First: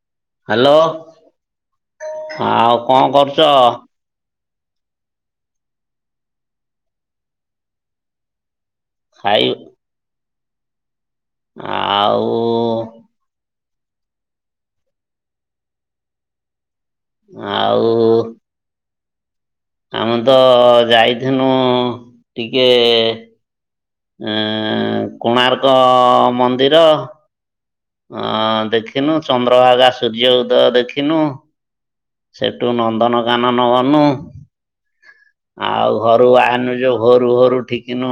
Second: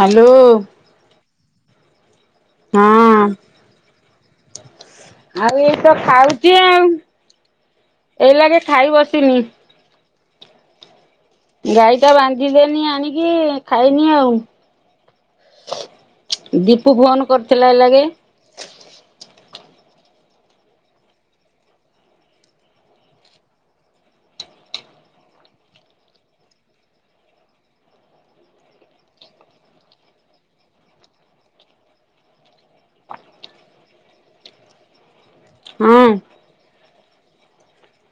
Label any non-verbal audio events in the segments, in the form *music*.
Hello. ଆଉ କଣ ହଁ କରୁଛ? ଆଉ ଏଇତ ଖାଉଛି ଆଉ ଏଇ ଲାଗେ ଖାଇ ବସିନି। ଖାଇ ଗାଈ ଟା ଆଉ ବାନ୍ଧିଦେନି ଆଣିକି ଖାଇନି ଆଉ ଦି ପୁ ଫୋନ କରିଥିଲା ଏଇ ଆଉ ଲାଗେ। ଆମେ ତ ଯାଇଥିନୁ ଟିକେ ଏଁ କୋଣାର୍କ ମନ୍ଦିର। ଅ ଦେଖିନୁ ଚନ୍ଦ୍ରଭାଗା ସୂର୍ଯ୍ୟ ଉଦୟ ଦେଖିନୁ। ସେଠୁ ନନ୍ଦନକାନନ ଗନୁ। ଆଉ ହଁ ଘରୁ ବାହାରିନୁ ଯୋଉ। ଘୋରୁ ଘୋରୁ ଠିକିନୁ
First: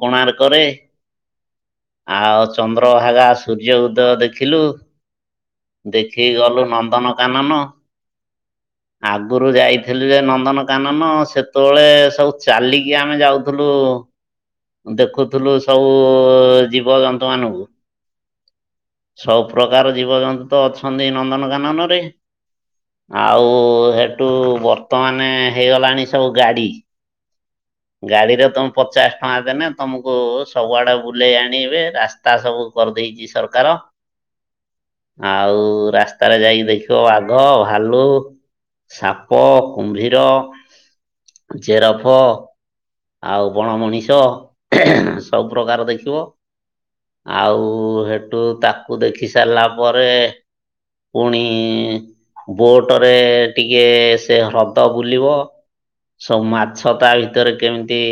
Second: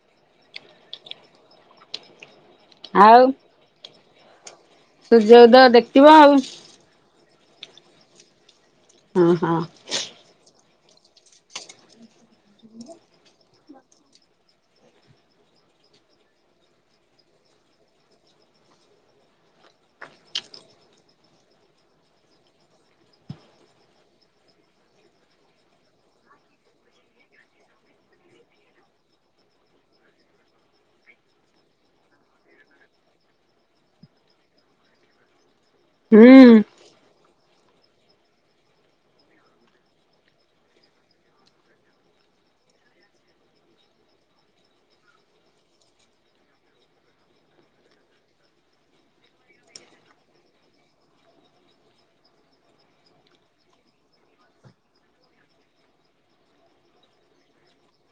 କୋଣାର୍ କରେ ଆଉ ଆଉ ଚନ୍ଦ୍ରଭାଗା ସୂର୍ଯ୍ୟ ଉଦୟ ଦେଖିଲୁ ସୂର୍ଯ୍ୟୋଦୟ ଦେଖିବ ଦେଖି ଆଉ ଗଲୁ ନନ୍ଦନ କାନନ ହଁ ଆଗରୁ ହଁ ଯାଇଥିଲି ଯେ ନନ୍ଦନ କାନନ ସେତେବେଳେ ସବୁ ଚାଲିକି ଆମେ ଯାଉଥୁଲୁ। ଦେଖୁଥୁଲୁ ସବୁ ଜୀବଜନ୍ତୁ ମାନଙ୍କୁ। ସବୁ ପ୍ରକାର ଜୀବଜନ୍ତୁ ତ ଅଛନ୍ତି ନନ୍ଦନକାନନ ରେ। ଆଉ ହେଠୁ ବର୍ତ୍ତମାନ ହେଇଗଲାଣି ସବୁ ଗାଡି। ଗାଡିରେ ତମେ ପଚାଶ ଟଙ୍କା ଦେନେ ତମକୁ ସବୁଆଡେ ବୁଲେଇ ଆଣିବେ ରାସ୍ତା ସବୁ କରିଦେ ଦେଇଛି ସରକାର। ଆଉ। ରାସ୍ତାରେ ହୁଁ ଯାଇକି ଦେଖିବ ବାଘ ଭାଲୁ ସାପ କୁମ୍ଭୀର। ଜେରଫ। ଆଉ ବଣ ମଣିଷ ସବୁପ୍ରକାର ଦେଖିବ। ଆଉ ହେଠୁ ତାକୁ ଦେଖି ସାରିଲା ପରେ ପୁଣି ବୋଟ ରେ ଟିକେ ସେ ହ୍ରଦ ବୁଲିବ। ସବୁ ମାଛ ତା ଭିତରେ କେମିତି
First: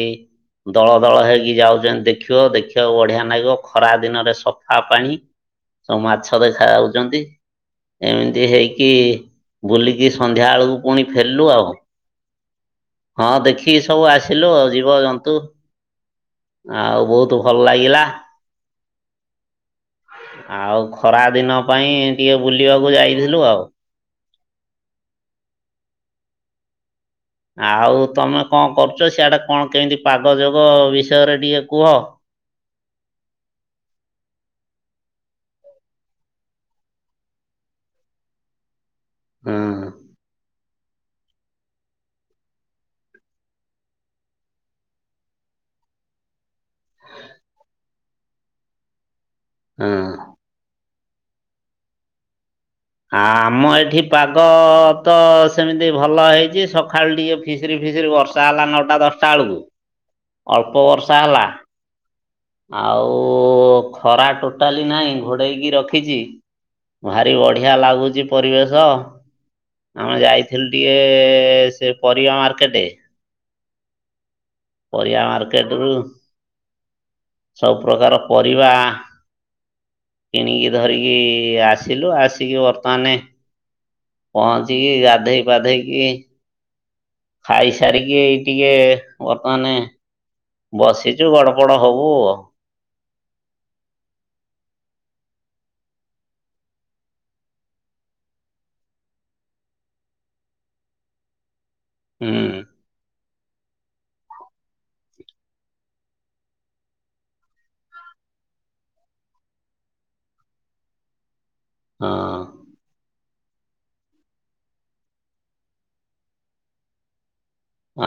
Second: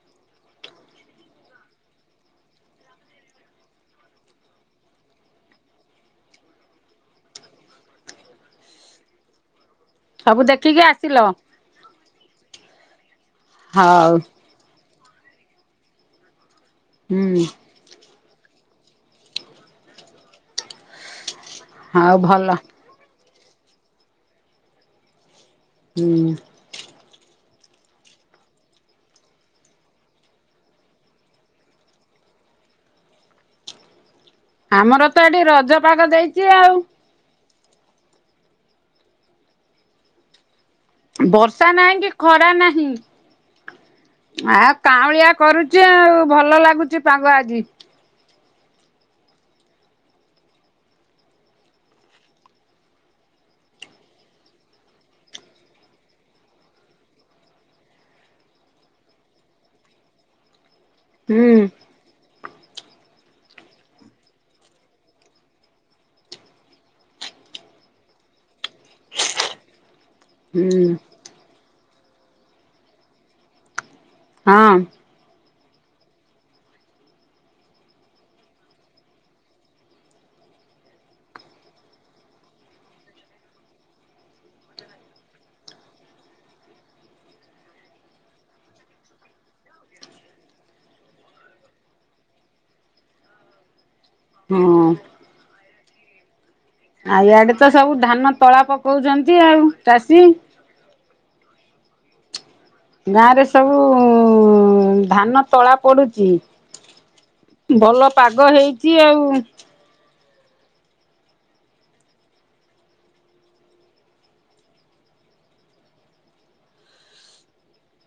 ଦଳ ଦଳ ହେଇକି ଯାଉଛନ୍ତି ଦେଖିବ ଦେଖିବାକୁ ବଢିଆ ନାଗିବ ଖରା ଦିନରେ ସଫା ପାଣି। ସବୁ ମାଛ ଦେଖାଯାଉଛନ୍ତି ଏମିତି ହେଇକି। ବୁଲିକି ସବୁ ସନ୍ଧ୍ୟା ବେଳକୁ ଦେଖିକି ପୁଣି ଆସିଲ ଫେରିଲୁ ଆଉ। ହଁ ଦେଖିକି ସବୁ ହଉ ଆସିଲୁ ଆ ଯିବ ଜନ୍ତୁ। ଆଉ ବହୁତ ହୁଁ ଭଲ ଲାଗିଲା ଆଉ ଖରା ଦିନ। ପାଇଁ ହଉ ଟିକେ ଭଲ ବୁଲିବାକୁ ଯାଇଥିଲୁ ଆଉ। ହୁଁ। ଆଉ ତମେ କଣ କରୁଛ ସିଆଡା କଣ କେମିତି ପାଗ ଯୋଗ ବିଷୟରେ ଟିକେ କୁହ। ଆମର ତ ଏଠି ରଜପାଗ ଦେଇଛି ଆଉ। ହଁ। ବର୍ଷା ନାହିଁ କି ଖରା ନାହିଁ। ଆଉ କାଉଁଳିଆ କରୁଛି ଆଉ ଭଲ ଲାଗୁଛି ପାଗ ଆଜି। ହଁ। ଆ ଆମ ଏଠି ପାଗ ତ ସେମିତି ଭଲ ହେଇଛି ସକାଳୁ ଟିକେ ଫିସରି ଫିସିରି ବର୍ଷା ହେଲା ନଅଟା ଦଶଟା ବେଳକୁ ଅଳ୍ପ ବର୍ଷା ହେଲା। ହୁଁ ଆଉ ଖରା ଟୋଟାଲି ନାହିଁ ଘୋଡେଇକି ରଖିଛି। ଭାରି ବଢିଆ ଲାଗୁଚି ପରିବେଶ। ଆମେ ଯାଇଥିଲୁ ହୁଁ ଟିକେ ସେ ପରିବା ମାର୍କେଟେ। ହଁ। ମାର୍କେଟ ରୁ ସବୁ ପ୍ରକାର ପରିବା। କିଣିକି ଧରିକି ଆସିଲୁ ଆସିକି ବର୍ତ୍ତମାନେ। ପହଞ୍ଚିକି ଗାଧେଇ ପାଧେଇକି। ଖାଇ ସାରିକି ଏଇ ଟିକେ ବର୍ତ୍ତମାନେ। ବସିଛୁ ଗଡ ପଡ ହବୁ ଆଉ। ହଁ ଆଉ ଇଆଡେ ତ ସବୁ ଧାନ ତଳା ପକଉଛନ୍ତି ଆଉ ଚାଷୀ। ହୁଁ। ଗାଁରେ ସବୁ ଧାନ ତଳା ପଡୁଚି। ଭଲ ପାଗ ହେଇଛି ଆଉ। ହଁ।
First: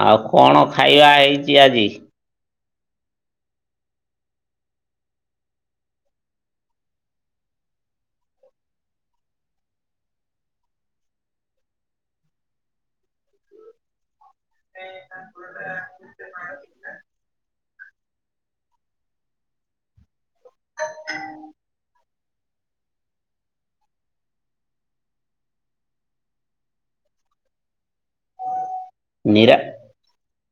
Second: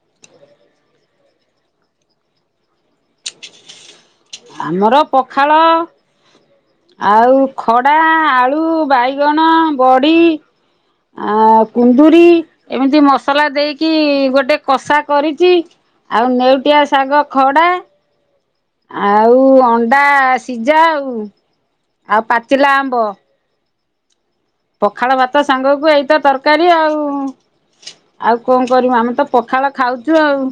ଆଉ କଣ ଖାଇବା ହେଇଚି ଆଜି? ଆମର ପଖାଳ। ଆଉ ଖଡା ଆଳୁ ବାଇଗଣ ବଡି। ଆଉ କୁନ୍ଦୁରି ଏମିତି ମସଲା ଦେଇକି ଗୋଟେ। କଷା କରିଛି ଆଉ ନେଉଟିଆ ଶାଗ ଖଡା। ଆଉ ଅଣ୍ଡା ସିଝା ଆଉ ଆଉ ପାଚିଲା ଆମ୍ବ। ପଖାଳ ଭାତ ସାଙ୍ଗ କୁ ଏଇତ ତରକାରୀ ଆଉ ଆଉ କ କରିବୁ ଆମେ ତ ନିରା ପଖାଳ ଖାଉଛୁ ଆଉ।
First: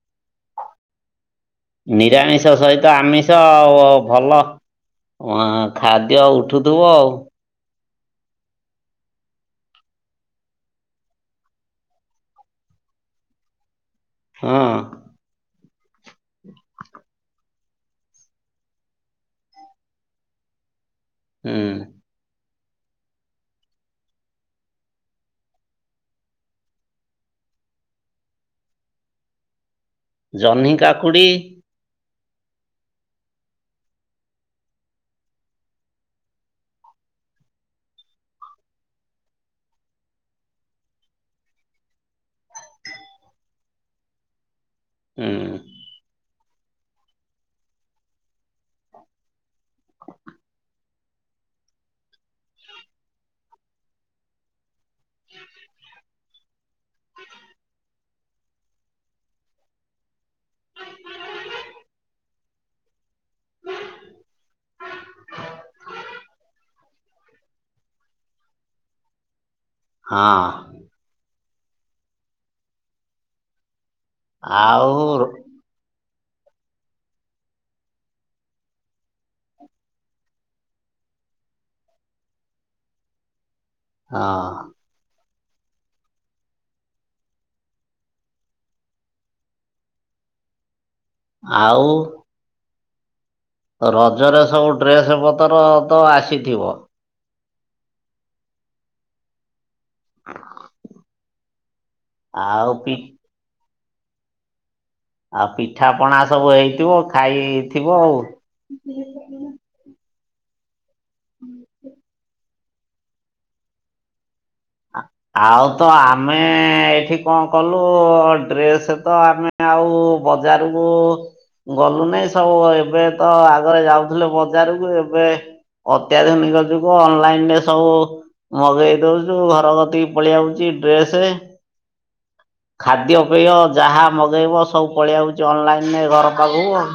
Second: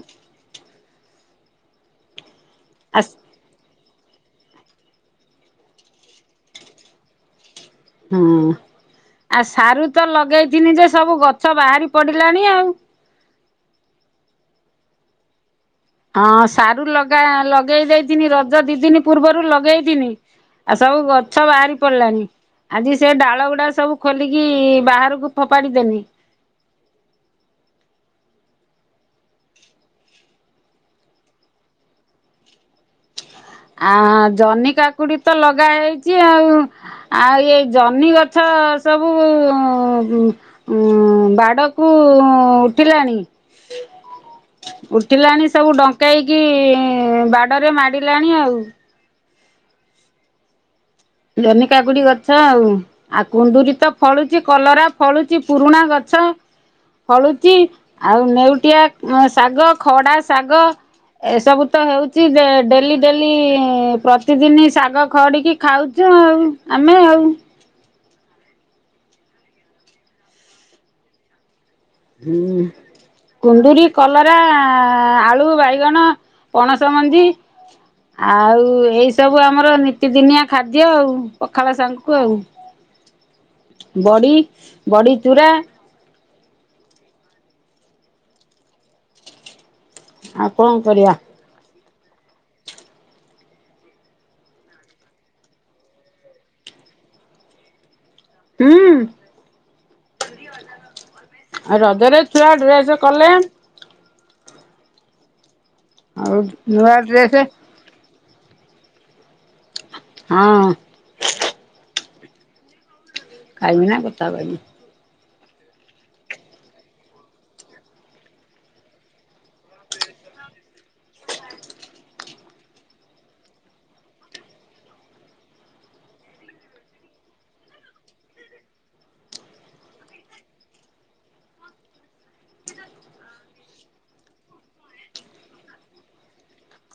ନିରାମିଷ ସହିତ ଆସ୍ ଆମିଷ ଆଉ। ଭଲ ଅଁ ଖାଦ୍ୟ ଉଠୁଥୁବ ଆଉ। ହଁ। ଆ ସାରୁ ତ ଲଗେଇଥିନି ଯେ ସବୁ ଗଛ ବାହାରି ପଡିଲାଣି ଆଉ। ହଁ। ହଁ ସାରୁ ଲଗା ଲଗେଇ ଦେଇଥିନି ରଜ ଦି ଦିନ ପୂର୍ବରୁ ଲଗେଇଥିନି ଆ ସବୁ ଗଛ ହୁଁ ବାହାରି ପଡିଲାଣି। ଆଜି ସେ ଡାଳ ଗୁଡା ସବୁ ଖୋଲିକି ବାହାରକୁ ଫୋପାଡିଦେନି।। ଜହ୍ନି କାକୁଡ଼ି। ଆଁ ଜହ୍ନି କାକୁଡି ତ ଲଗା ହେଇଛି ଆଉ ଆଉ ଏଇ ଜହ୍ନି ଗଛ। ଅ ସବୁ ଉଁ ଉଁ ବାଡ କୁ ଉଠିଲାଣି। ହ। ଉଠିଲାଣି ହଁ ସବୁ ଡଙ୍କେଇକି ବାଡରେ ମାଡ଼ିଲାଣି ଆଉ। ଜହ୍ନି କାକୁଡି ଗଛ ଆଉ ଆଉ କୁନ୍ଦୁରି ତ ଫଳୁଛି କଲରା। ଫଳୁଛି ପୁରୁଣା ଗଛ। ଫଳୁଛି ଆଉ ନେଉଟିଆ ଅ ଶାଗ ଖଡା ଶାଗ। ଏସବୁ ତ ହେଉଛି ଏ ଡେଲି ଡେଲି ପ୍ରତିଦିନି ଶାଗ ଖଡିକି ଖାଉ ଚୁ ଆଉ ଆମେ ଆଉ। ହଁ। ହୁଁ କୁନ୍ଦୁରି କଲରା ଆଉ ଆଳୁ ବାଇଗଣ। ପଣସ ମଞ୍ଜି। ଆଉ ଏଇ ସବୁ ଆମର ନିତିଦିନିଆ ଖାଦ୍ୟ ଆଉ ପଖାଳ ସାଙ୍ଗକୁ ଆଉ। ବଡ଼ି ହଁ ବଡ଼ି ଚୂୁରା। ଆଉ କଣ କରିବା। ଆଉ। ରଜରେ ସବୁ ଡ୍ରେସ ପତର ତ ଆସିଥିବ। ହୁଁ। ହ। ଆ ରଜରେ ଛୁଆ ଡ୍ରେସ୍ କଲେ ଆଉ ପିଠା ପଣା ଆଉ ସବୁ ନୂଆ ହେଇଥିବ ଡ୍ରେସ ଖାଇଥିବ ଆଉ। ହଁ। ହୁଁ। *unintelligible* ଆଉ ତ ଆମେ ଏଠି କଣ କଲୁ ଡ୍ରେସ ତ ଆମେ ଆଉ କୁ ବଜାରକୁ ଗଲୁ ନାଇଁ ସବୁ ଏବେ ତ ଆଗରେ ଯାଉଥିଲେ ବଜାରକୁ ଏବେ ଅତ୍ୟାଧୁନିକ ଯୁଗୁ ଅନଲାଇନ ରେ ସବୁ ମଗେଇ ଦଉ ଯୋଉ ଘର କତିକି ପଳେଇଆ ଆଉଚି ଡ୍ରେସ ଖାଦ୍ୟ ପେୟ ଯାହା ମଗେଇବ ସବୁ ପଳେଇଆଉଚି ଅନଲାଇନରେ ଘର ପାଖକୁ ଆଉ।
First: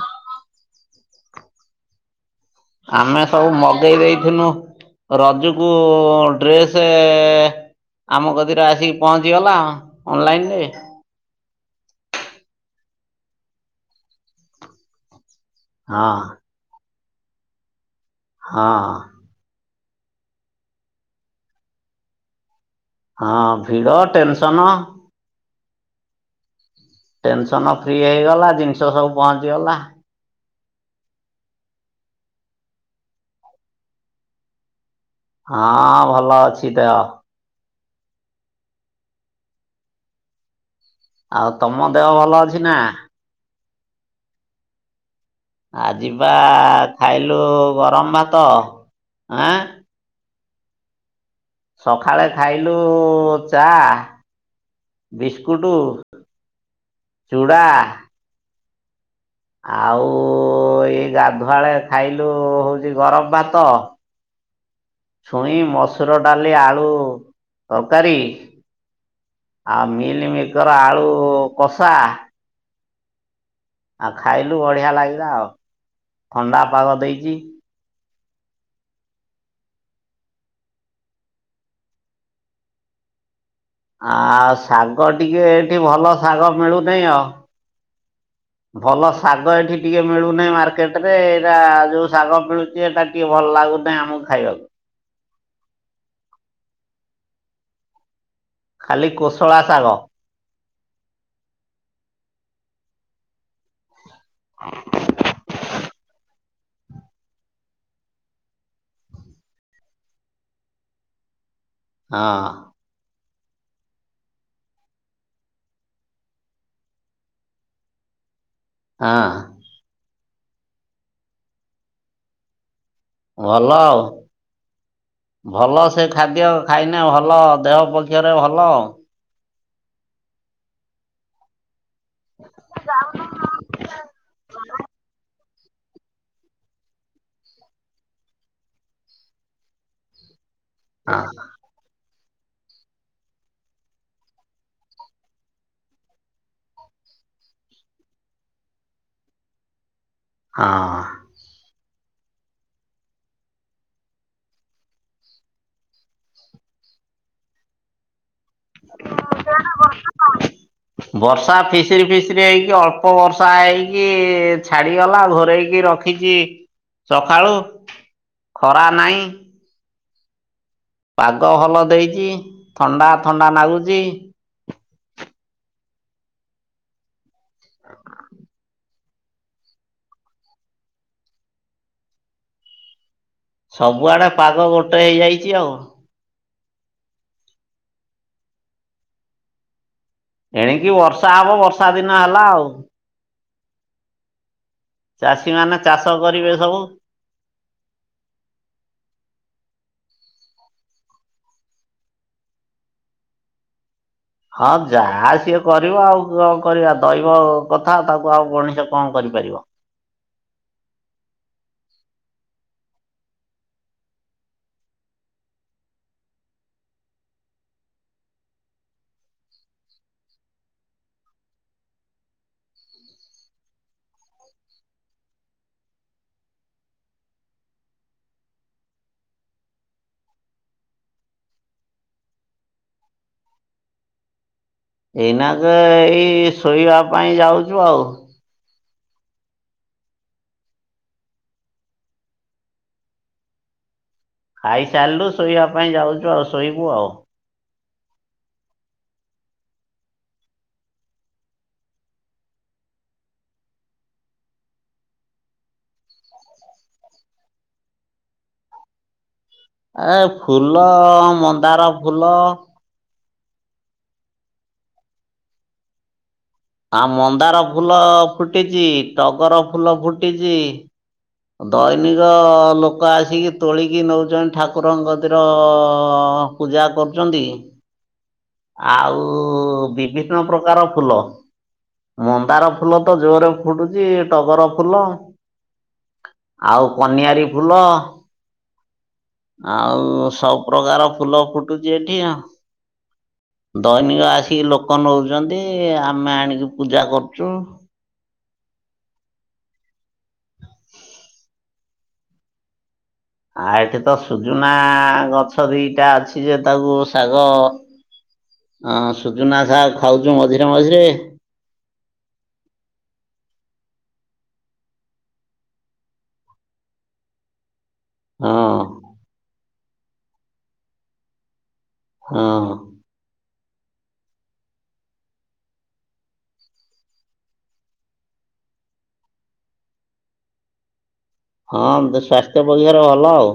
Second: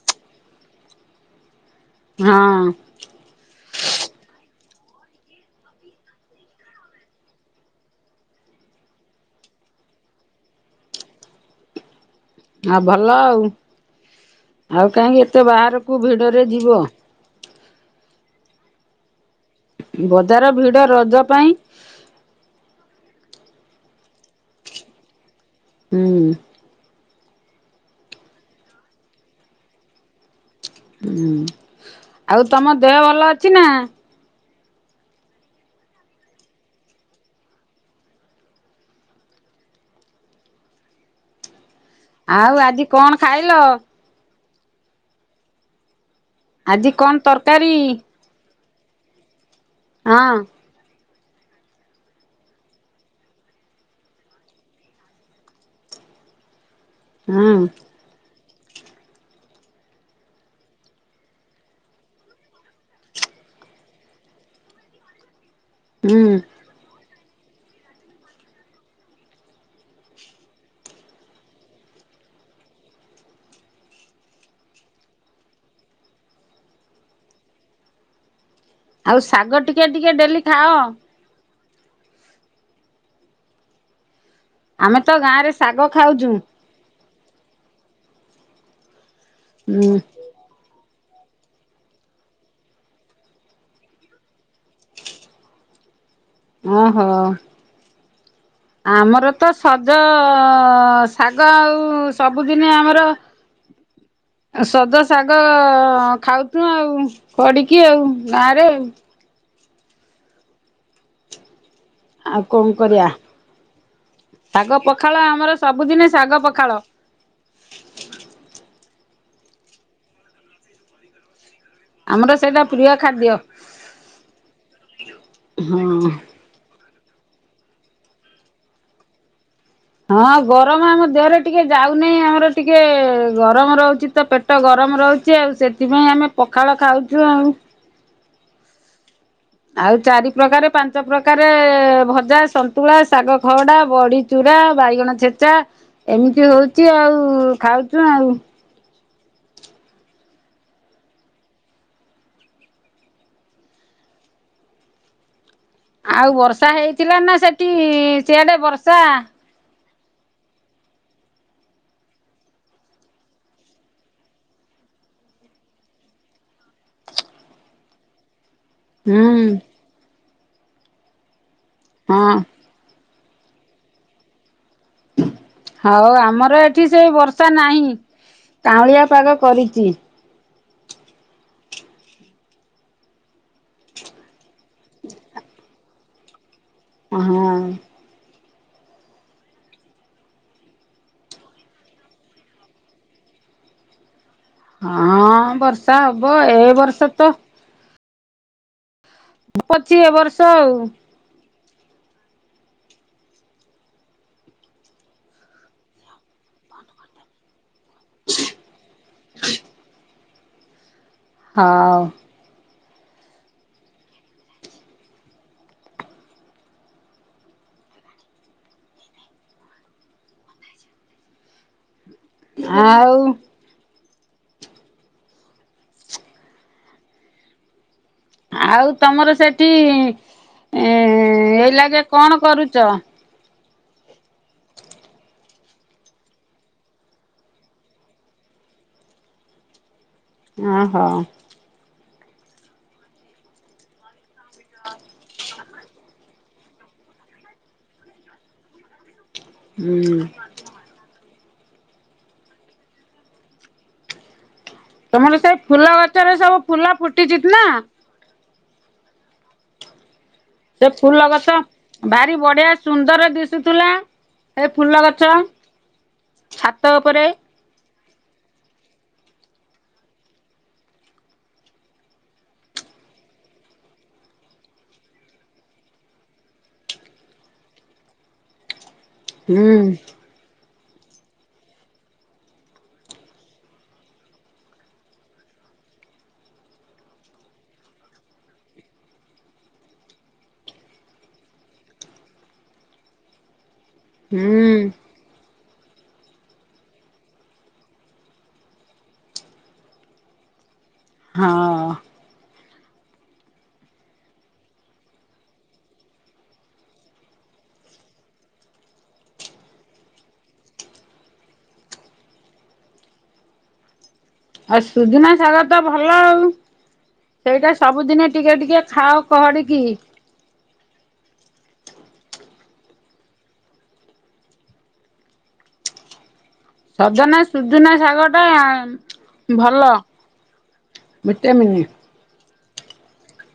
ହଁ ଆମେ ସବୁ ମଗେଇ ଦେଇଥିନୁ ରଜୁକୁ ଡ୍ରେସେ ଆମ କତିରେ ଆସିକି ପହଞ୍ଚିଗଲା ଅନଲାଇନ ରେ। । ଆ ଭଲ ଆଉ ଆଉ କାହିଁକି ଏତେ ବାହାରକୁ ହଁ ଭିଡରେ ଯିବ। ହଁ। ବଜାର ଭିଡ ରଜ ପାଇଁ ହଁ ଭିଡ ଟେନସନ ହୁଁ। ଟେନସନ ଫ୍ରି ହେଇଗଲା ଜିନିଷ ସବୁ ପହଞ୍ଚିଗଲା ହୁଁ ଆଉ ତମ ଦେହ ଭଲ ଅଛି ନା? ହଁ ଭଲ ଅଛି ଦେହ। ଆଉ ତମ ଦେହ ଭଲ ଆଉ ଅଛି ନା? ଆଜି କଣ ଖାଇଲ? ଆଜିିବା ଆଜି କଣ ଖାଇଲୁ ତରକାରୀ? ଗରମ ଭାତ ଆଁ ହଁ। ସକାଳେ ଖାଇଲୁ ଚା ବିସ୍କୁଟ ହୁଁ ଚୂଡ଼ା ଆଉ ଏଇ ଗାଧୁଆଳେ ଖାଇଲୁ ହଉଛି ଗରମ ଭାତ ଛୁଇଁ ମସୁର ହୁଁ ଡାଲି ଆଳୁ ତରକାରୀ ଆଉ ମିଲିମିକର ଆଳୁ କଷା ଆଉ ଖାଇଲୁ ବଢିଆ ଲାଗିଲା ଆଉ ଥଣ୍ଡା ପାଗ ଦେଇଚି ଆଉ ଶାଗ ଟିକେ ଟିକେ ଡେଲି ଖାଅ ଆ ଆମେ ଶାଗ ତ ଟିକେଏ ଗାଁରେ ଏଇଠି ଶାଗ ଭଲ ଖାଉଛୁ। ଶାଗ ମିଳୁନେଇ ଆଉ ଭଲ ଶାଗ ଏଠି ହୁଁ ଟିକେ ମିଳୁନେଇ ମାର୍କେଟ ରେ ଏରା ଯୋଉ ଶାଗ ମିିଳୁଛି ଏଇଟା ଟିକେ ଭଲ ଲାଗୁନେଇ ଆମକୁ ଖାଇବାକୁ ଓହୋ। ଖାଲି ଆମର ତ କୋଶଳା ଶାଗ ସଜ ଶାଗ ଆଉ ସବୁଦିନ ଆମର ର ସଜ ଶାଗ ଖାଉଚୁ ଆଉ ପଡିକି ଆଉ ଗାଁରେ ଆଉ ହଁ ଆଉ କଣ କରିବା ଶାଗ ପଖାଳ ଆମର ସବୁଦିନେ ଶାଗ ପଖାଳ ହ ହଁ। ଆମର ସେଇଟା ପ୍ରିୟ ଖାଦ୍ୟ ଭଲ ଆଉ ଭଲ ସେ ହଁ। ଖାଦ୍ୟ ଖାଇନି ଭଲ ଦେହ ପକ୍ଷରେ ଭଲ ଆଉ ହଁ ଗରମ ଆମ ଦେହରେ ଟିକେ ଯାଉନହିଁ ଆମର ଟିକେ ଗରମ ରହୁଚି ତ ପେଟ ଗରମ ରହୁ ଚି ଆଉ ସେଥିପାଇଁ ଆମେ ପଖାଳ ଖାଉଚୁ ଆଉ। ଆଉ ଚାରି ପ୍ରକାର ପାଞ୍ଚ ହଁ। ପ୍ରକାରେ ଭ ଜା ସନ୍ତୁଳା ଶାଗ ଖରଡା ବଡି ଚୁରା ବାଇଗଣ ଛେଚା ଏମିତି ହୋଉଚି ଆଉ। ଖାଉଚୁ ଆଉ। ହଁ। ଆଉ ବର୍ଷା ହେଇଥିଲା ନା ସେଠି ସିଆଡେ ବର୍ଷା? ବର୍ଷା ଫିସିରି ଫିସିରି ହେଇକି ଅଳ୍ପ ବର୍ଷା ହେଇକି ଛାଡିଗଲା ଘୋରେଇକି ରଖିଚି ସକାଳୁ ଖରା ନାଇଁ ହୁଁ ପାଗ ଭଲ ଦେଇଚି ହଁ ଥଣ୍ଡା ଥଣ୍ଡା ନାଗୁଚି। ହୋଉ ଆମର ଏଠି ସେ ବର୍ଷା ନାହିଁ କାଉଁଳିଆ ପାଗ କରିଚି। ସବୁଆଡେ ପାଗ ଗୋଟେ ହେଇଯାଇଚି ଆଉ। ହଁ। ଏଣିକି ବର୍ଷା ହବ ବର୍ଷା ଦିନ ହେଲା ଆଉ। ହଁ ଚାଷୀ ମାନେ ବର୍ଷା ଚାଷ ହବ କରିବେ ଏ ସବୁ। ବର୍ଷ ତ ପଚିଏ ବର୍ଷ ଆଉ ହଁ ଯାହା ସିଏ କରିବ ଆଉ କଣ କରିବା ଦ‌ଇବ କଥା ତାକୁ ଆଉ ମଣିଷ କଣ କରିପାରିବ। ହଉ। ଆଉ। ଆଉ ତମର ସେଠି ଏ-ଏଇ ଲାଗେ କଣ କରୁଚ? ଏଇନାକେ ଏଇ ଶୋଇବା ପାଇଁ ଯାଉଚୁ ଆଉ। ଓ ହୋ। ଖାଇସାରିଲୁ ଶୋଇବା ପାଇଁ ଯାଉଚୁ ଆଉ ଶୋଇବୁ ଆଉ। ହୁଁ। ତମର ସେଇ ଫୁଲ ଗଛରେ ସବୁ ଫୁଲ ଫୁଟିଚି ନା। ଏ ଫୁଲ ସେ ଗଛ ମନ୍ଦାର ଫୁଲ ଫୁଟୁ ଥିଲା ଏ ଫୁଲ ଗଛ। ଛାତ ଆଉ ଉପରେ ମନ୍ଦାର ଫୁଲ ଫୁଟିଚି ଟଗର ଫୁଲ ଫୁଟିଚି। ଦୈନିକ ଲୋକ ଆସିକି ତୋଳିକି ନୋଉଚନ୍ତି ଠାକୁରଙ୍କ କତିର ହଁ ପୂଜା କରୁଚନ୍ତି। *unintelligible* ଆଉ ହୁଁ ବିଭିନ୍ନ ପ୍ରକାର ଫୁଲ ମନ୍ଦାର ଫୁଲ ତ ଜୋରରେ ଫୁଟୁଚି ଟଗର ଫୁଲ ଆଉ କନିଆରୀ ଫୁଲ। ଆଉ ସବୁପ୍ରକାର ଫୁଲ ଫୁଟୁଚି ଏଠି ଆ ଦୈନିକ ଆସିକି ହୁଁ ଲୋକ ନୋଉଚନ୍ତି। ଆମେ ଆଣିକି ପୂଜା କରୁଚୁ। ହଁ। ଆଉ ଏଠି ତ ସୁଜୁନା ଗଛ ଦିଟା ଅଛି ଯେ ତାକୁ ଶାଗ ଅଂ ସୁଜୁନା ସାଗ ଖାଉଚୁ ମଝିରେ ମଝିରେ। *unintelligible* ଆଉ ସୁଜନା ସାଗ ତ ଭଲ ଆଉ ସେଇଟା ସବୁଦିନେ ଟିକେ ହଁ। ଟିକେ ଖାଅ ଖଡିକି। ହଁ। ସଜନା ସୁଜୁନା ଶାଗ ଟା ଭଲ। ଭିଟାମିନ୍। ହଁ ସ୍ୱାସ୍ଥ୍ୟ ପକ୍ଷାର ଭଲ ଆଉ।